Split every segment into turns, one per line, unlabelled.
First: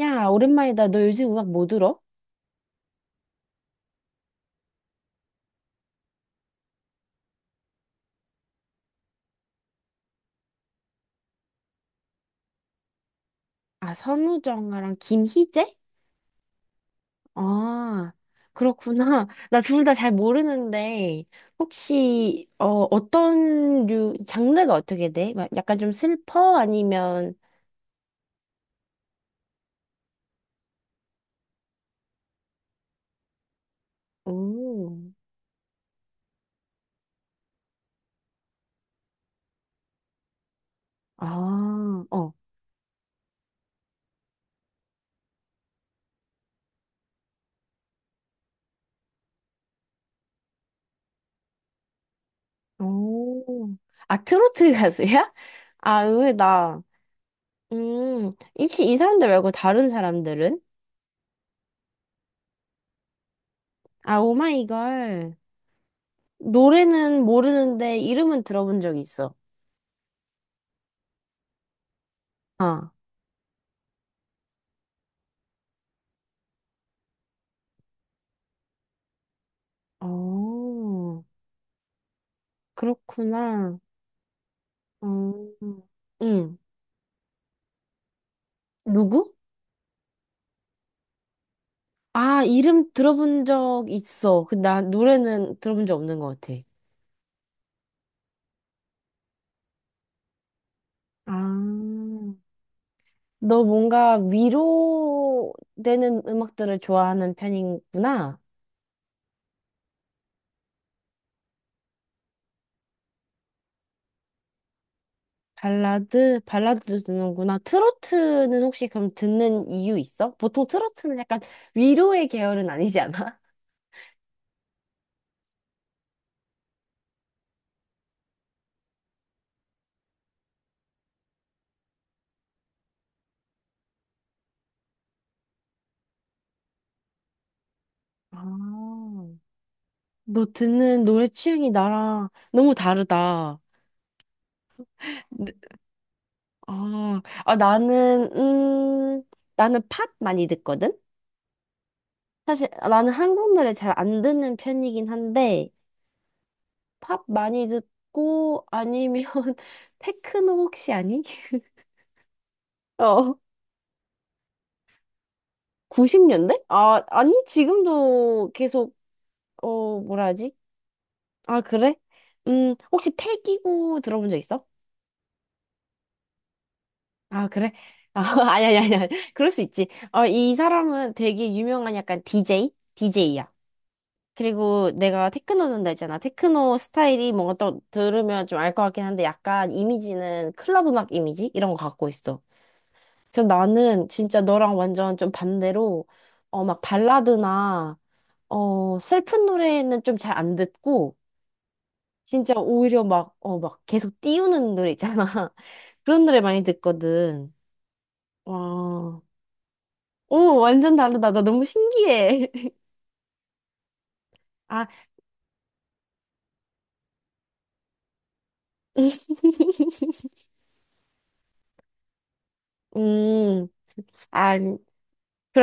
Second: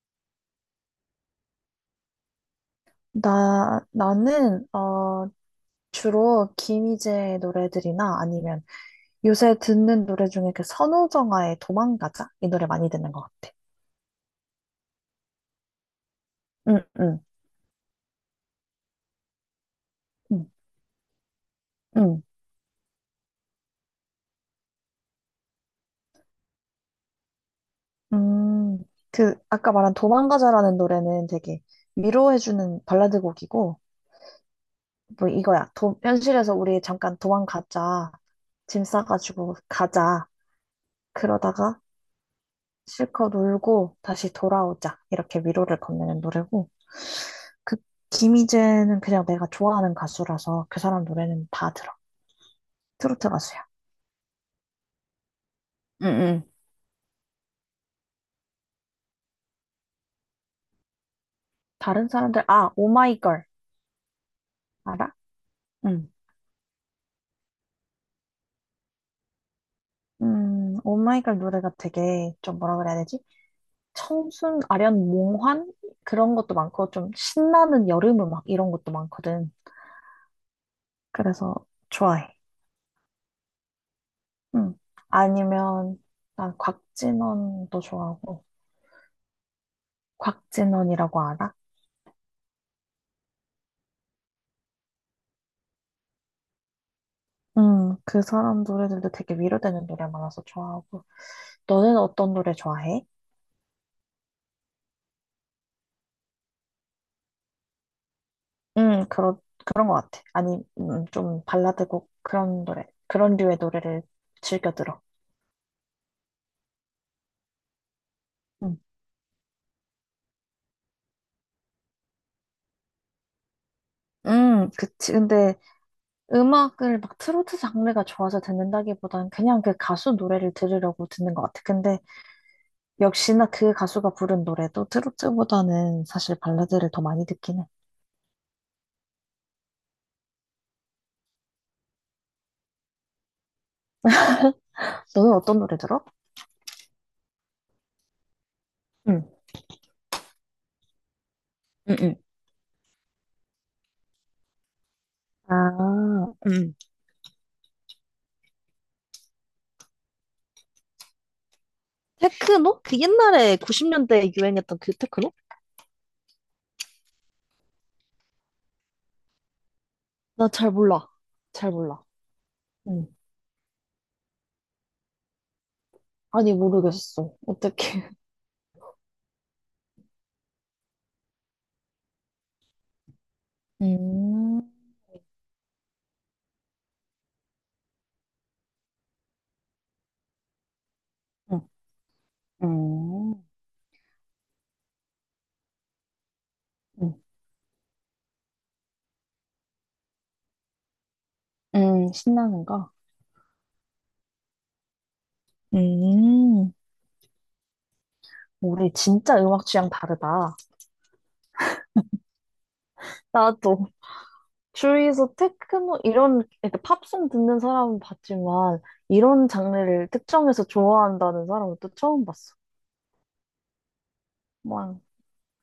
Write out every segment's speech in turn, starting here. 야, 오랜만이다. 너 요즘 음악 뭐 들어?
나는, 주로 김희재의 노래들이나 아니면 요새 듣는 노래 중에 그 선우정아의 도망가자? 이 노래 많이 듣는 것 같아.
아, 선우정아랑 김희재?
응, 응,
아, 그렇구나. 나 둘 다 잘
응,
모르는데,
응.
혹시, 어떤 류, 장르가 어떻게 돼? 막 약간 좀 슬퍼? 아니면,
음, 아까 말한 도망가자라는 노래는 되게 위로해주는 발라드 곡이고,
오오
뭐 이거야. 현실에서 우리 잠깐 도망가자. 짐 싸가지고 가자. 그러다가
아, 어,
실컷 울고 다시 돌아오자. 이렇게 위로를 건네는 노래고, 그 김희재는 그냥 내가 좋아하는 가수라서 그 사람 노래는 다 들어. 트로트 가수야.
오. 아, 트로트 가수야? 아,
응,
의외다. 음, 혹시 이 사람들 말고 다른 사람들은?
다른 사람들, 아, 오마이걸.
아,
알아?
오마이걸.
응,
노래는 모르는데, 이름은 들어본 적 있어.
오마이걸 노래가 되게 좀 뭐라
어.
그래야 되지? 청순, 아련, 몽환? 그런 것도 많고, 좀 신나는 여름 음악 이런 것도 많거든.
어,
그래서 좋아해.
그렇구나.
응.
어,
아니면, 난
응.
곽진원도 좋아하고,
누구?
곽진원이라고 알아?
아, 이름 들어본 적 있어. 그, 나 노래는 들어본 적 없는 것 같아.
그 사람 노래들도 되게 위로되는 노래 많아서 좋아하고.
아,
너는 어떤 노래 좋아해?
너 뭔가 위로되는 음악들을 좋아하는 편이구나.
음, 그런, 그런 것 같아. 아니, 좀 발라드곡 그런 노래, 그런 류의 노래를 즐겨 들어.
발라드도 듣는구나. 트로트는
음,
혹시 그럼 듣는 이유 있어? 보통 트로트는 약간 위로의 계열은 아니지 않아?
그치. 근데 음악을 막 트로트 장르가 좋아서 듣는다기보단 그냥 그 가수 노래를 들으려고 듣는 것 같아. 근데 역시나 그 가수가 부른 노래도 트로트보다는 사실 발라드를 더 많이 듣긴 해.
아. 너 듣는 노래 취향이 나랑 너무 다르다.
너는 어떤 노래 들어?
아, 아, 나는,
응,
음, 나는 팝 많이 듣거든?
응, 응.
사실 나는 한국 노래 잘 안 듣는 편이긴 한데,
아, 응.
팝 많이 듣고, 아니면, 테크노 혹시 아니?
테크노? 그
어,
옛날에 90년대에 유행했던 그 테크노?
90년대? 아, 아니, 지금도 계속, 뭐라
나
하지?
잘 몰라.
아,
잘
그래?
몰라. 응.
혹시 패기구 들어본 적 있어?
아니, 모르겠어.
아, 그래?
어떻게.
아, 아니, 아니, 아니, 아니. 그럴 수 있지. 이 사람은 되게 유명한 약간 DJ? DJ야.
음,
그리고 내가 테크노 듣는다 했잖아. 테크노 스타일이 뭔가 또 들으면 좀 알 것 같긴 한데 약간 이미지는 클럽 음악 이미지?
음,
이런 거 갖고 있어.
음,
그래서 나는 진짜 너랑 완전 좀 반대로 막
응,
발라드나 슬픈 노래는 좀 잘 안 듣고 진짜
신나는 거.
오히려 막 계속 띄우는 노래 있잖아. 그런 노래 많이
음.
듣거든.
우리
와.
진짜 음악 취향 다르다.
오, 완전 다르다. 나 너무 신기해.
나도
아,
주위에서 테크노 이런 그러니까 팝송 듣는 사람은 봤지만 이런 장르를 특정해서 좋아한다는 사람은 또 처음 봤어.
음, 아,
와,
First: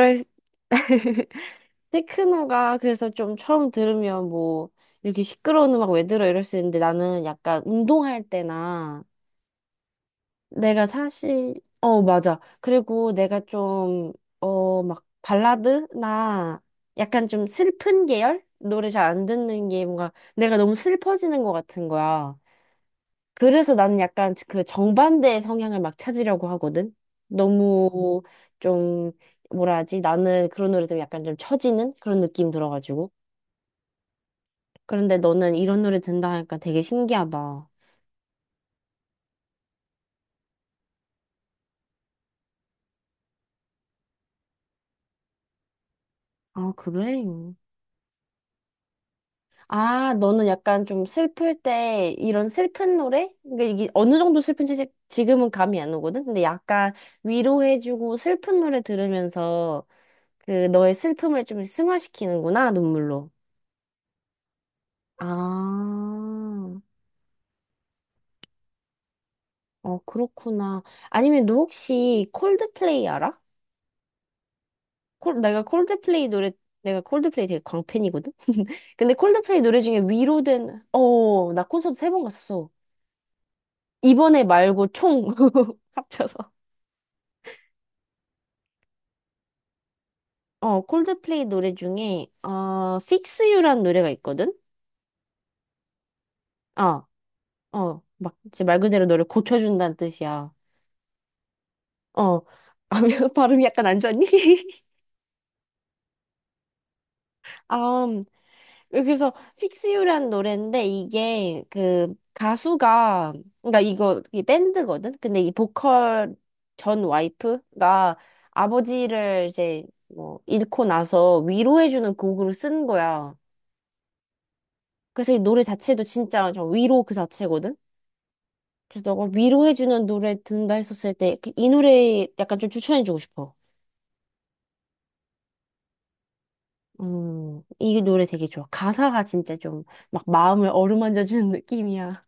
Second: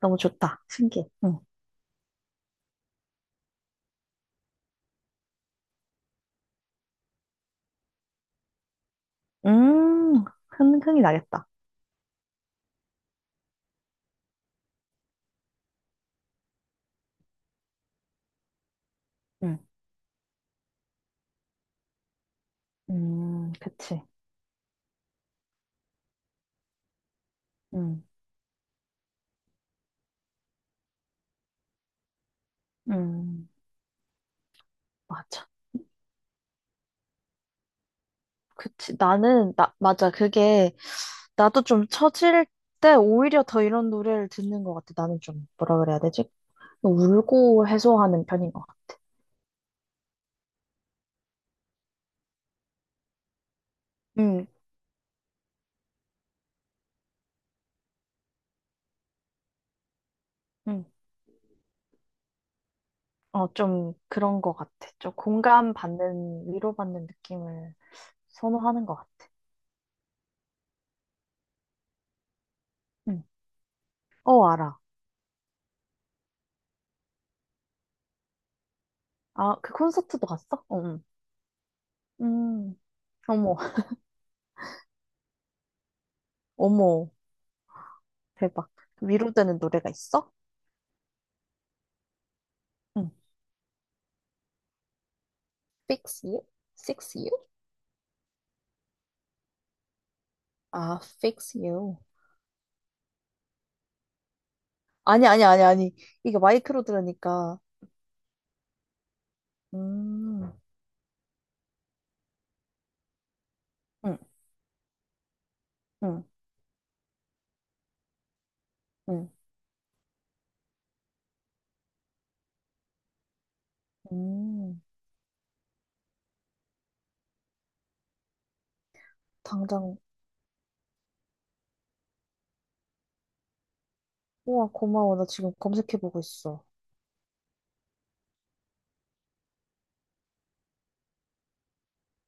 너무 좋다. 신기해. 응.
테크노가 그래서 좀 처음 들으면 뭐 이렇게 시끄러운 음악 왜 들어 이럴 수 있는데 나는 약간 운동할 때나
음, 흥,
내가
흥이 나겠다.
사실 어 맞아. 그리고 내가 좀 막 발라드나 약간 좀 슬픈 계열 노래 잘 안 듣는 게 뭔가 내가 너무 슬퍼지는 것 같은 거야. 그래서 나는
그치.
약간 그 정반대의 성향을 막 찾으려고 하거든.
음,
너무 좀 뭐라 하지. 나는 그런 노래 들으면 약간 좀 처지는 그런 느낌 들어가지고
음,
그런데
맞아.
너는 이런 노래 듣는다 하니까 되게 신기하다.
그치. 맞아. 그게, 나도 좀 처질 때 오히려 더 이런 노래를 듣는 것 같아. 나는 좀, 뭐라 그래야 되지?
아, 그래?
울고 해소하는 편인 것 같아.
아, 너는 약간 좀 슬플 때 이런 슬픈 노래? 그러니까 이게 어느 정도
음,
슬픈지 지금은 감이 안 오거든? 근데 약간 위로해주고 슬픈 노래 들으면서 그
음.
너의 슬픔을 좀 승화시키는구나, 눈물로.
어, 좀 그런 것 같아. 좀
아,
공감받는, 위로받는 느낌을 선호하는 것 같아.
어, 그렇구나. 아니면 너 혹시 콜드플레이
음.
알아?
어, 알아.
내가 콜드플레이 노래, 내가 콜드플레이 되게 광팬이거든? 근데
아,
콜드플레이
그
노래 중에
콘서트도 갔어? 어, 응.
나 콘서트 3번 갔었어.
음. 어머,
이번에 말고 총 합쳐서.
어머. 대박. 위로되는 노래가 있어?
어, 콜드플레이 노래 중에,
응.
Fix You란 노래가 있거든?
Fix You?
어,
Fix You?
막, 이제 말 그대로 너를 고쳐준다는 뜻이야.
아, Fix You.
어, 아, 발음이 약간 안 좋았니?
아니, 아니, 아니, 아니. 이게 마이크로 들으니까.
아, 그래서 Fix You라는
음,
노래인데 이게 그 가수가 그러니까
응,
이거 이 밴드거든. 근데 이
응,
보컬 전 와이프가
응,
아버지를 이제 뭐 잃고 나서 위로해주는 곡으로 쓴 거야.
음.
그래서 이 노래 자체도 진짜 저 위로 그 자체거든. 그래서 너가
당장,
위로해주는 노래 듣는다 했었을 때 그 이 노래 약간 좀 추천해주고 싶어.
우와, 고마워. 나 지금 검색해보고 있어.
이 노래 되게 좋아. 가사가 진짜 좀 막 마음을 어루만져주는 느낌이야.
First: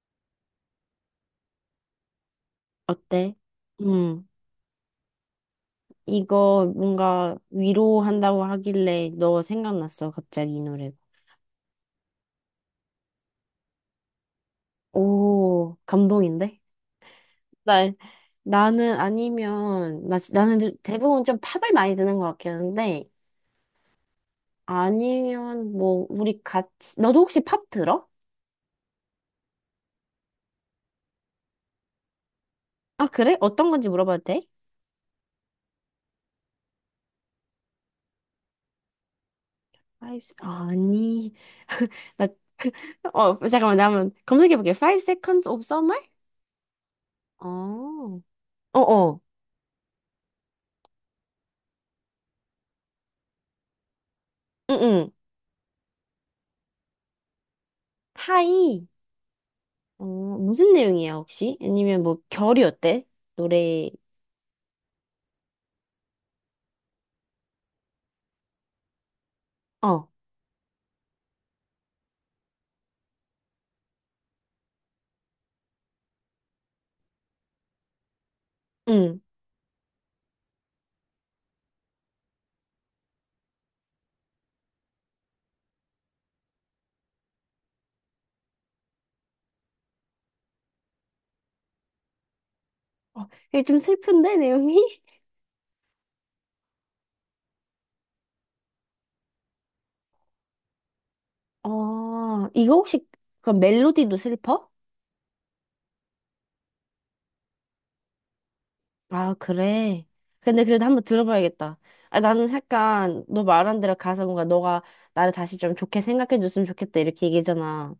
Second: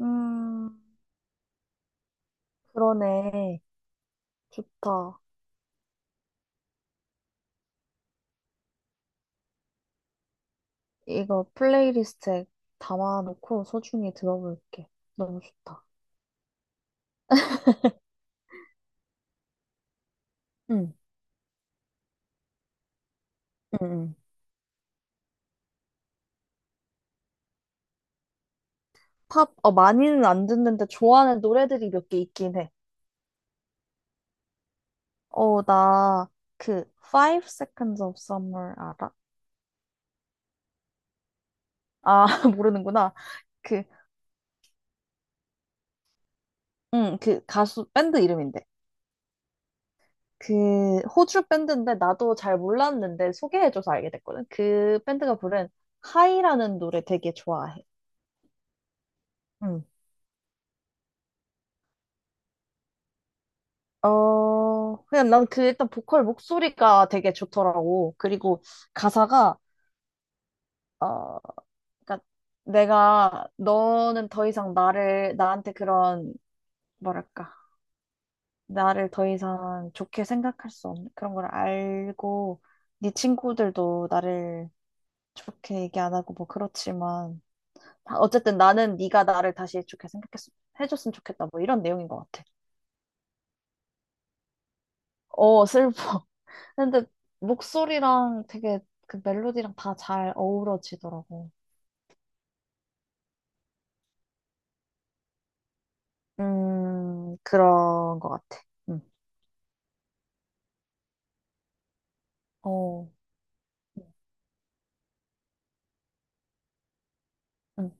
음,
어때?
그러네.
음.
좋다.
이거 뭔가 위로한다고 하길래 너 생각났어, 갑자기 이 노래가.
이거 플레이리스트에 담아놓고 소중히 들어볼게. 너무
오,
좋다.
감동인데? 나, 나는 아니면, 나는
응,
대부분 좀 팝을 많이 듣는 것 같긴 한데,
응, 응.
아니면 뭐, 우리 같이, 너도 혹시 팝 들어?
팝, 많이는 안 듣는데 좋아하는 노래들이 몇 개 있긴 해.
아, 그래? 어떤 건지 물어봐도 돼?
나, 그, Five Seconds of Summer 알아?
Five 아니, 나,
아, 모르는구나.
잠깐만,
그,
나 한번 검색해볼게. Five Seconds of Summer?
응, 그 가수 밴드
어,
이름인데.
어어,
그 호주 밴드인데 나도 잘 몰랐는데 소개해줘서 알게 됐거든. 그
응응.
밴드가 부른 하이라는 노래 되게 좋아해.
하이.
응.
무슨 내용이야, 혹시? 아니면 뭐, 결이 어때? 노래,
그냥 난 그 일단 보컬 목소리가 되게 좋더라고. 그리고 가사가,
어,
어, 그러니까 내가 너는 더 이상 나를, 나한테 그런, 뭐랄까, 나를
응.
더 이상 좋게 생각할 수 없는 그런 걸 알고, 네 친구들도 나를 좋게 얘기 안 하고 뭐 그렇지만 어쨌든 나는 네가 나를 다시 좋게 생각했 해줬으면 좋겠다 뭐 이런 내용인 것 같아.
어, 이게 좀 슬픈데, 내용이?
어 슬퍼. 근데 목소리랑 되게 그 멜로디랑 다 잘 어우러지더라고.
어, 그 멜로디도 슬퍼?
그런 것 같아. 응.
아, 그래. 근데 그래도 한번 들어봐야겠다. 아, 나는
어.
약간, 너 말한 대로
응.
가서 뭔가 너가 나를 다시 좀 좋게 생각해 줬으면 좋겠다, 이렇게
응.
얘기잖아.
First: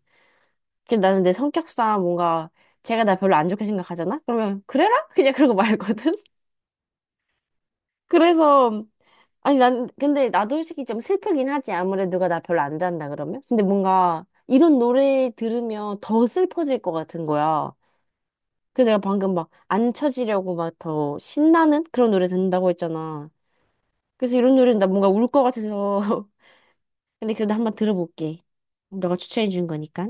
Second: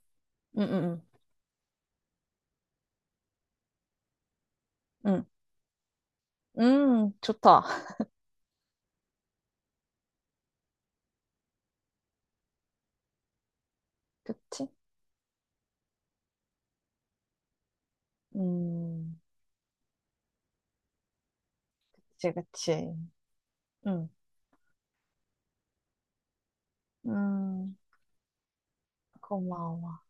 응.
근데 나는 내 성격상 뭔가, 제가 나 별로 안 좋게 생각하잖아? 그러면, 그래라?
응.
그냥 그러고 말거든?
응. 좋다.
그래서, 아니, 난, 근데 나도 솔직히 좀 슬프긴 하지. 아무래도 누가 나 별로 안 잔다 그러면. 근데 뭔가
그치?
이런 노래 들으면 더 슬퍼질 것 같은 거야. 그래서 내가
음
방금 막 안 쳐지려고 막 더 신나는 그런 노래
그치
듣는다고
그치.
했잖아.
응.
그래서 이런 노래는 나 뭔가 울 것 같아서. 근데 그래도 한번
음
들어볼게. 너가 추천해 준
고마워.
거니까.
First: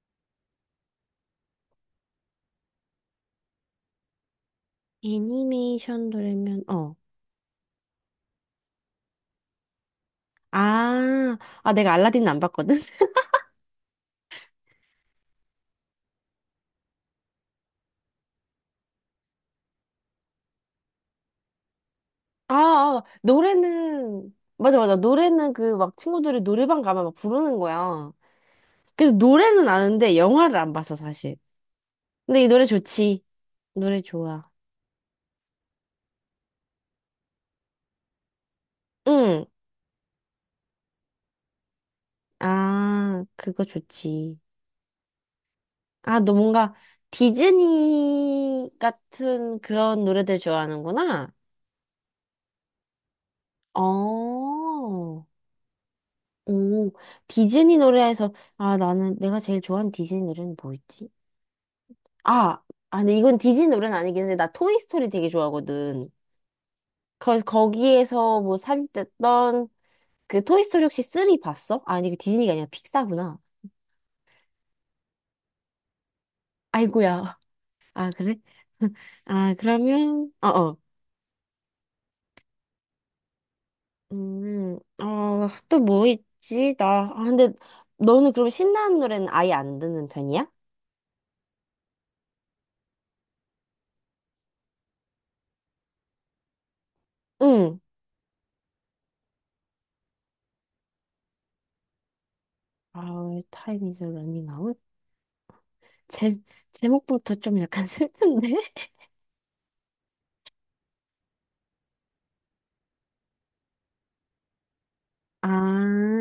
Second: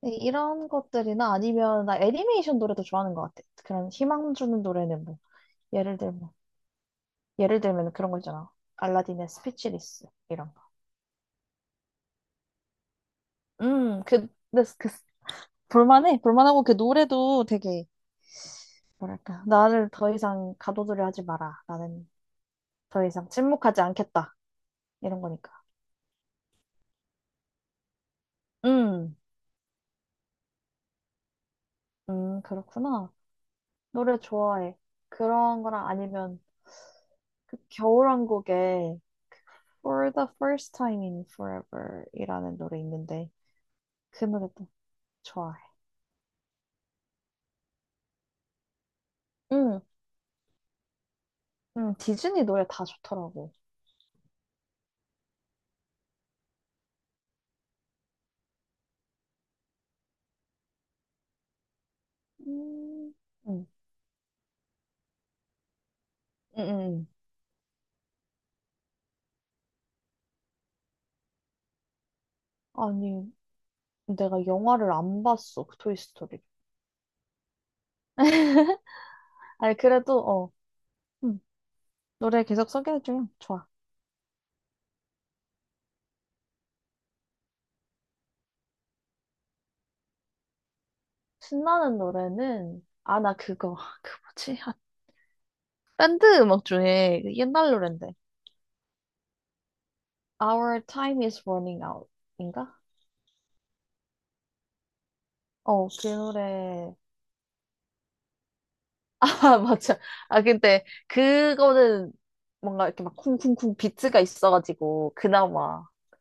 네, 이런 것들이나 아니면 나 애니메이션 노래도 좋아하는 것 같아. 그런 희망 주는 노래는 뭐 예를
애니메이션
들면
노래면, 어.
그런 거 있잖아. 알라딘의 스피치리스 이런 거.
아, 아, 내가 알라딘 안 봤거든?
근데 그 볼만해. 볼만하고 그 노래도 되게 뭐랄까 나를 더 이상 가둬두려 하지 마라. 나는
아, 아,
더 이상 침묵하지
노래는,
않겠다.
맞아, 맞아.
이런 거니까.
노래는 그 막 친구들이 노래방 가면 막 부르는 거야. 그래서
음,
노래는 아는데 영화를 안 봤어, 사실. 근데 이 노래
그렇구나.
좋지. 노래
노래
좋아.
좋아해. 그런 거랑 아니면 그 겨울왕국에
응.
For the First Time in Forever 이라는 노래
아,
있는데
그거
그
좋지.
노래도 좋아해.
아, 너 뭔가 디즈니 같은
응,
그런 노래들 좋아하는구나.
응, 디즈니 노래 다 좋더라고.
어. 오, 디즈니 노래에서, 아, 나는 내가 제일 좋아하는 디즈니 노래는 뭐였지? 아, 아,
음,
근데 이건
응,
디즈니 노래는 아니긴 한데, 나 토이스토리 되게 좋아하거든.
응, 응.
그래서 거기에서 뭐 삽입됐던 그 토이스토리 혹시 3 봤어? 아니, 그 디즈니가 아니라
아니,
픽사구나.
내가 영화를 안 봤어, 그 토이스토리.
아이고야. 아, 그래? 아,
아니, 그래도,
그러면, 어, 어.
응, 노래 계속 소개해주면 좋아.
또 뭐 있지? 근데 너는 그럼 신나는 노래는 아예 안 듣는 편이야?
신나는 노래는, 아, 나 그거, 그 뭐지? 아, 밴드 음악 중에 그 옛날
응.
노랜데. Our Time Is Running Out. 인가?
아, 타임 이즈 러닝 아웃?
어, 그
제,
노래.
제목부터 좀 약간 슬픈데?
아, 맞아. 아, 근데, 그거는 뭔가 이렇게 막 쿵쿵쿵 비트가 있어가지고, 그나마.
아,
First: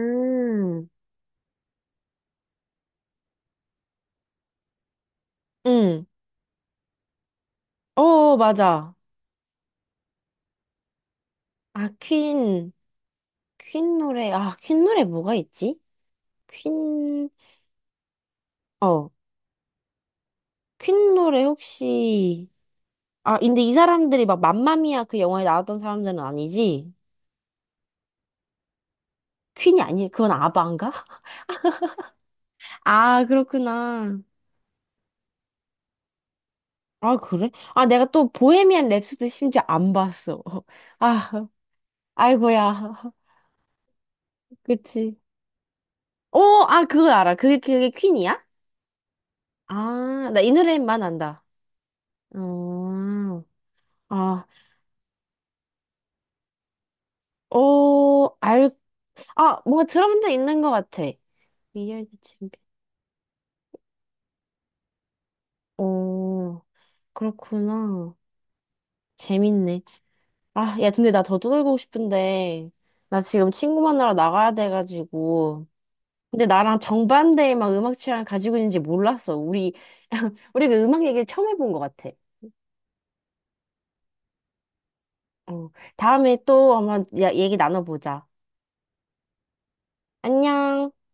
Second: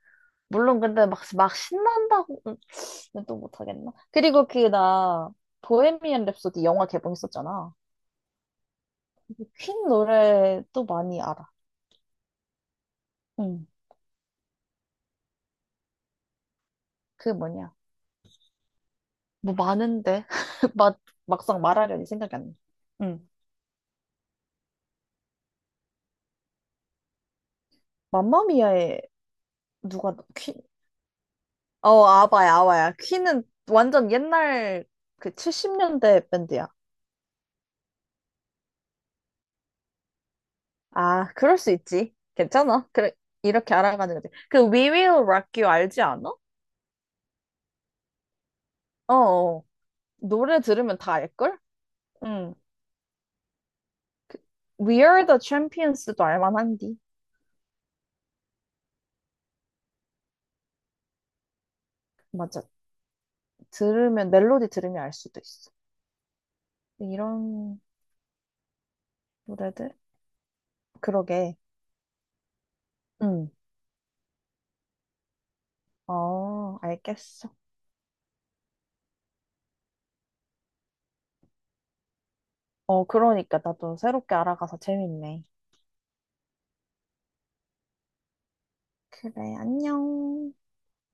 물론 근데 막 신난다고 또 못하겠나? 그리고 그 나
응.
보헤미안 랩소디 영화 개봉했었잖아.
어, 맞아.
퀸 노래 또 많이 알아.
아, 퀸.
응.
퀸 노래. 아, 퀸 노래 뭐가 있지? 퀸,
그 뭐냐?
어.
뭐 많은데 막
퀸 노래
막상 말하려니 생각이
혹시
안 나. 응.
아, 근데 이 사람들이 막 맘마미아 그 영화에 나왔던 사람들은 아니지?
맘마미아에
퀸이 아니,
누가
그건
퀸?
아바인가?
어 아바야 아바야.
아,
퀸은 완전
그렇구나.
옛날 그 70년대 밴드야.
아, 그래? 아, 내가 또 보헤미안 랩소디 심지어 안 봤어.
아
아,
그럴 수 있지. 괜찮아.
아이고야.
그래 이렇게 알아가는 거지. 그 We
그치.
Will Rock You 알지 않아?
오, 아, 그거 알아. 그게 퀸이야?
어. 어.
아, 나 이
노래 들으면
노래만
다
안다.
알걸? 응.
어,
그,
아,
We Are the Champions도 알만한디.
어, 아, 뭔가 들어본 적 있는 것 같아. 미열의 친구.
맞아. 들으면, 멜로디 들으면 알 수도 있어.
오,
이런
그렇구나. 재밌네.
노래들?
아, 야, 근데 나 더
그러게.
떠들고 싶은데, 나
응.
지금 친구 만나러 나가야 돼가지고. 근데
어,
나랑
알겠어.
정반대의 막 음악 취향을 가지고 있는지 몰랐어. 우리, 우리 그 음악 얘기를 처음 해본 것 같아.
어, 그러니까 나도 새롭게 알아가서 재밌네.
어, 다음에 또 한번 얘기 나눠보자.
그래, 안녕.
안녕.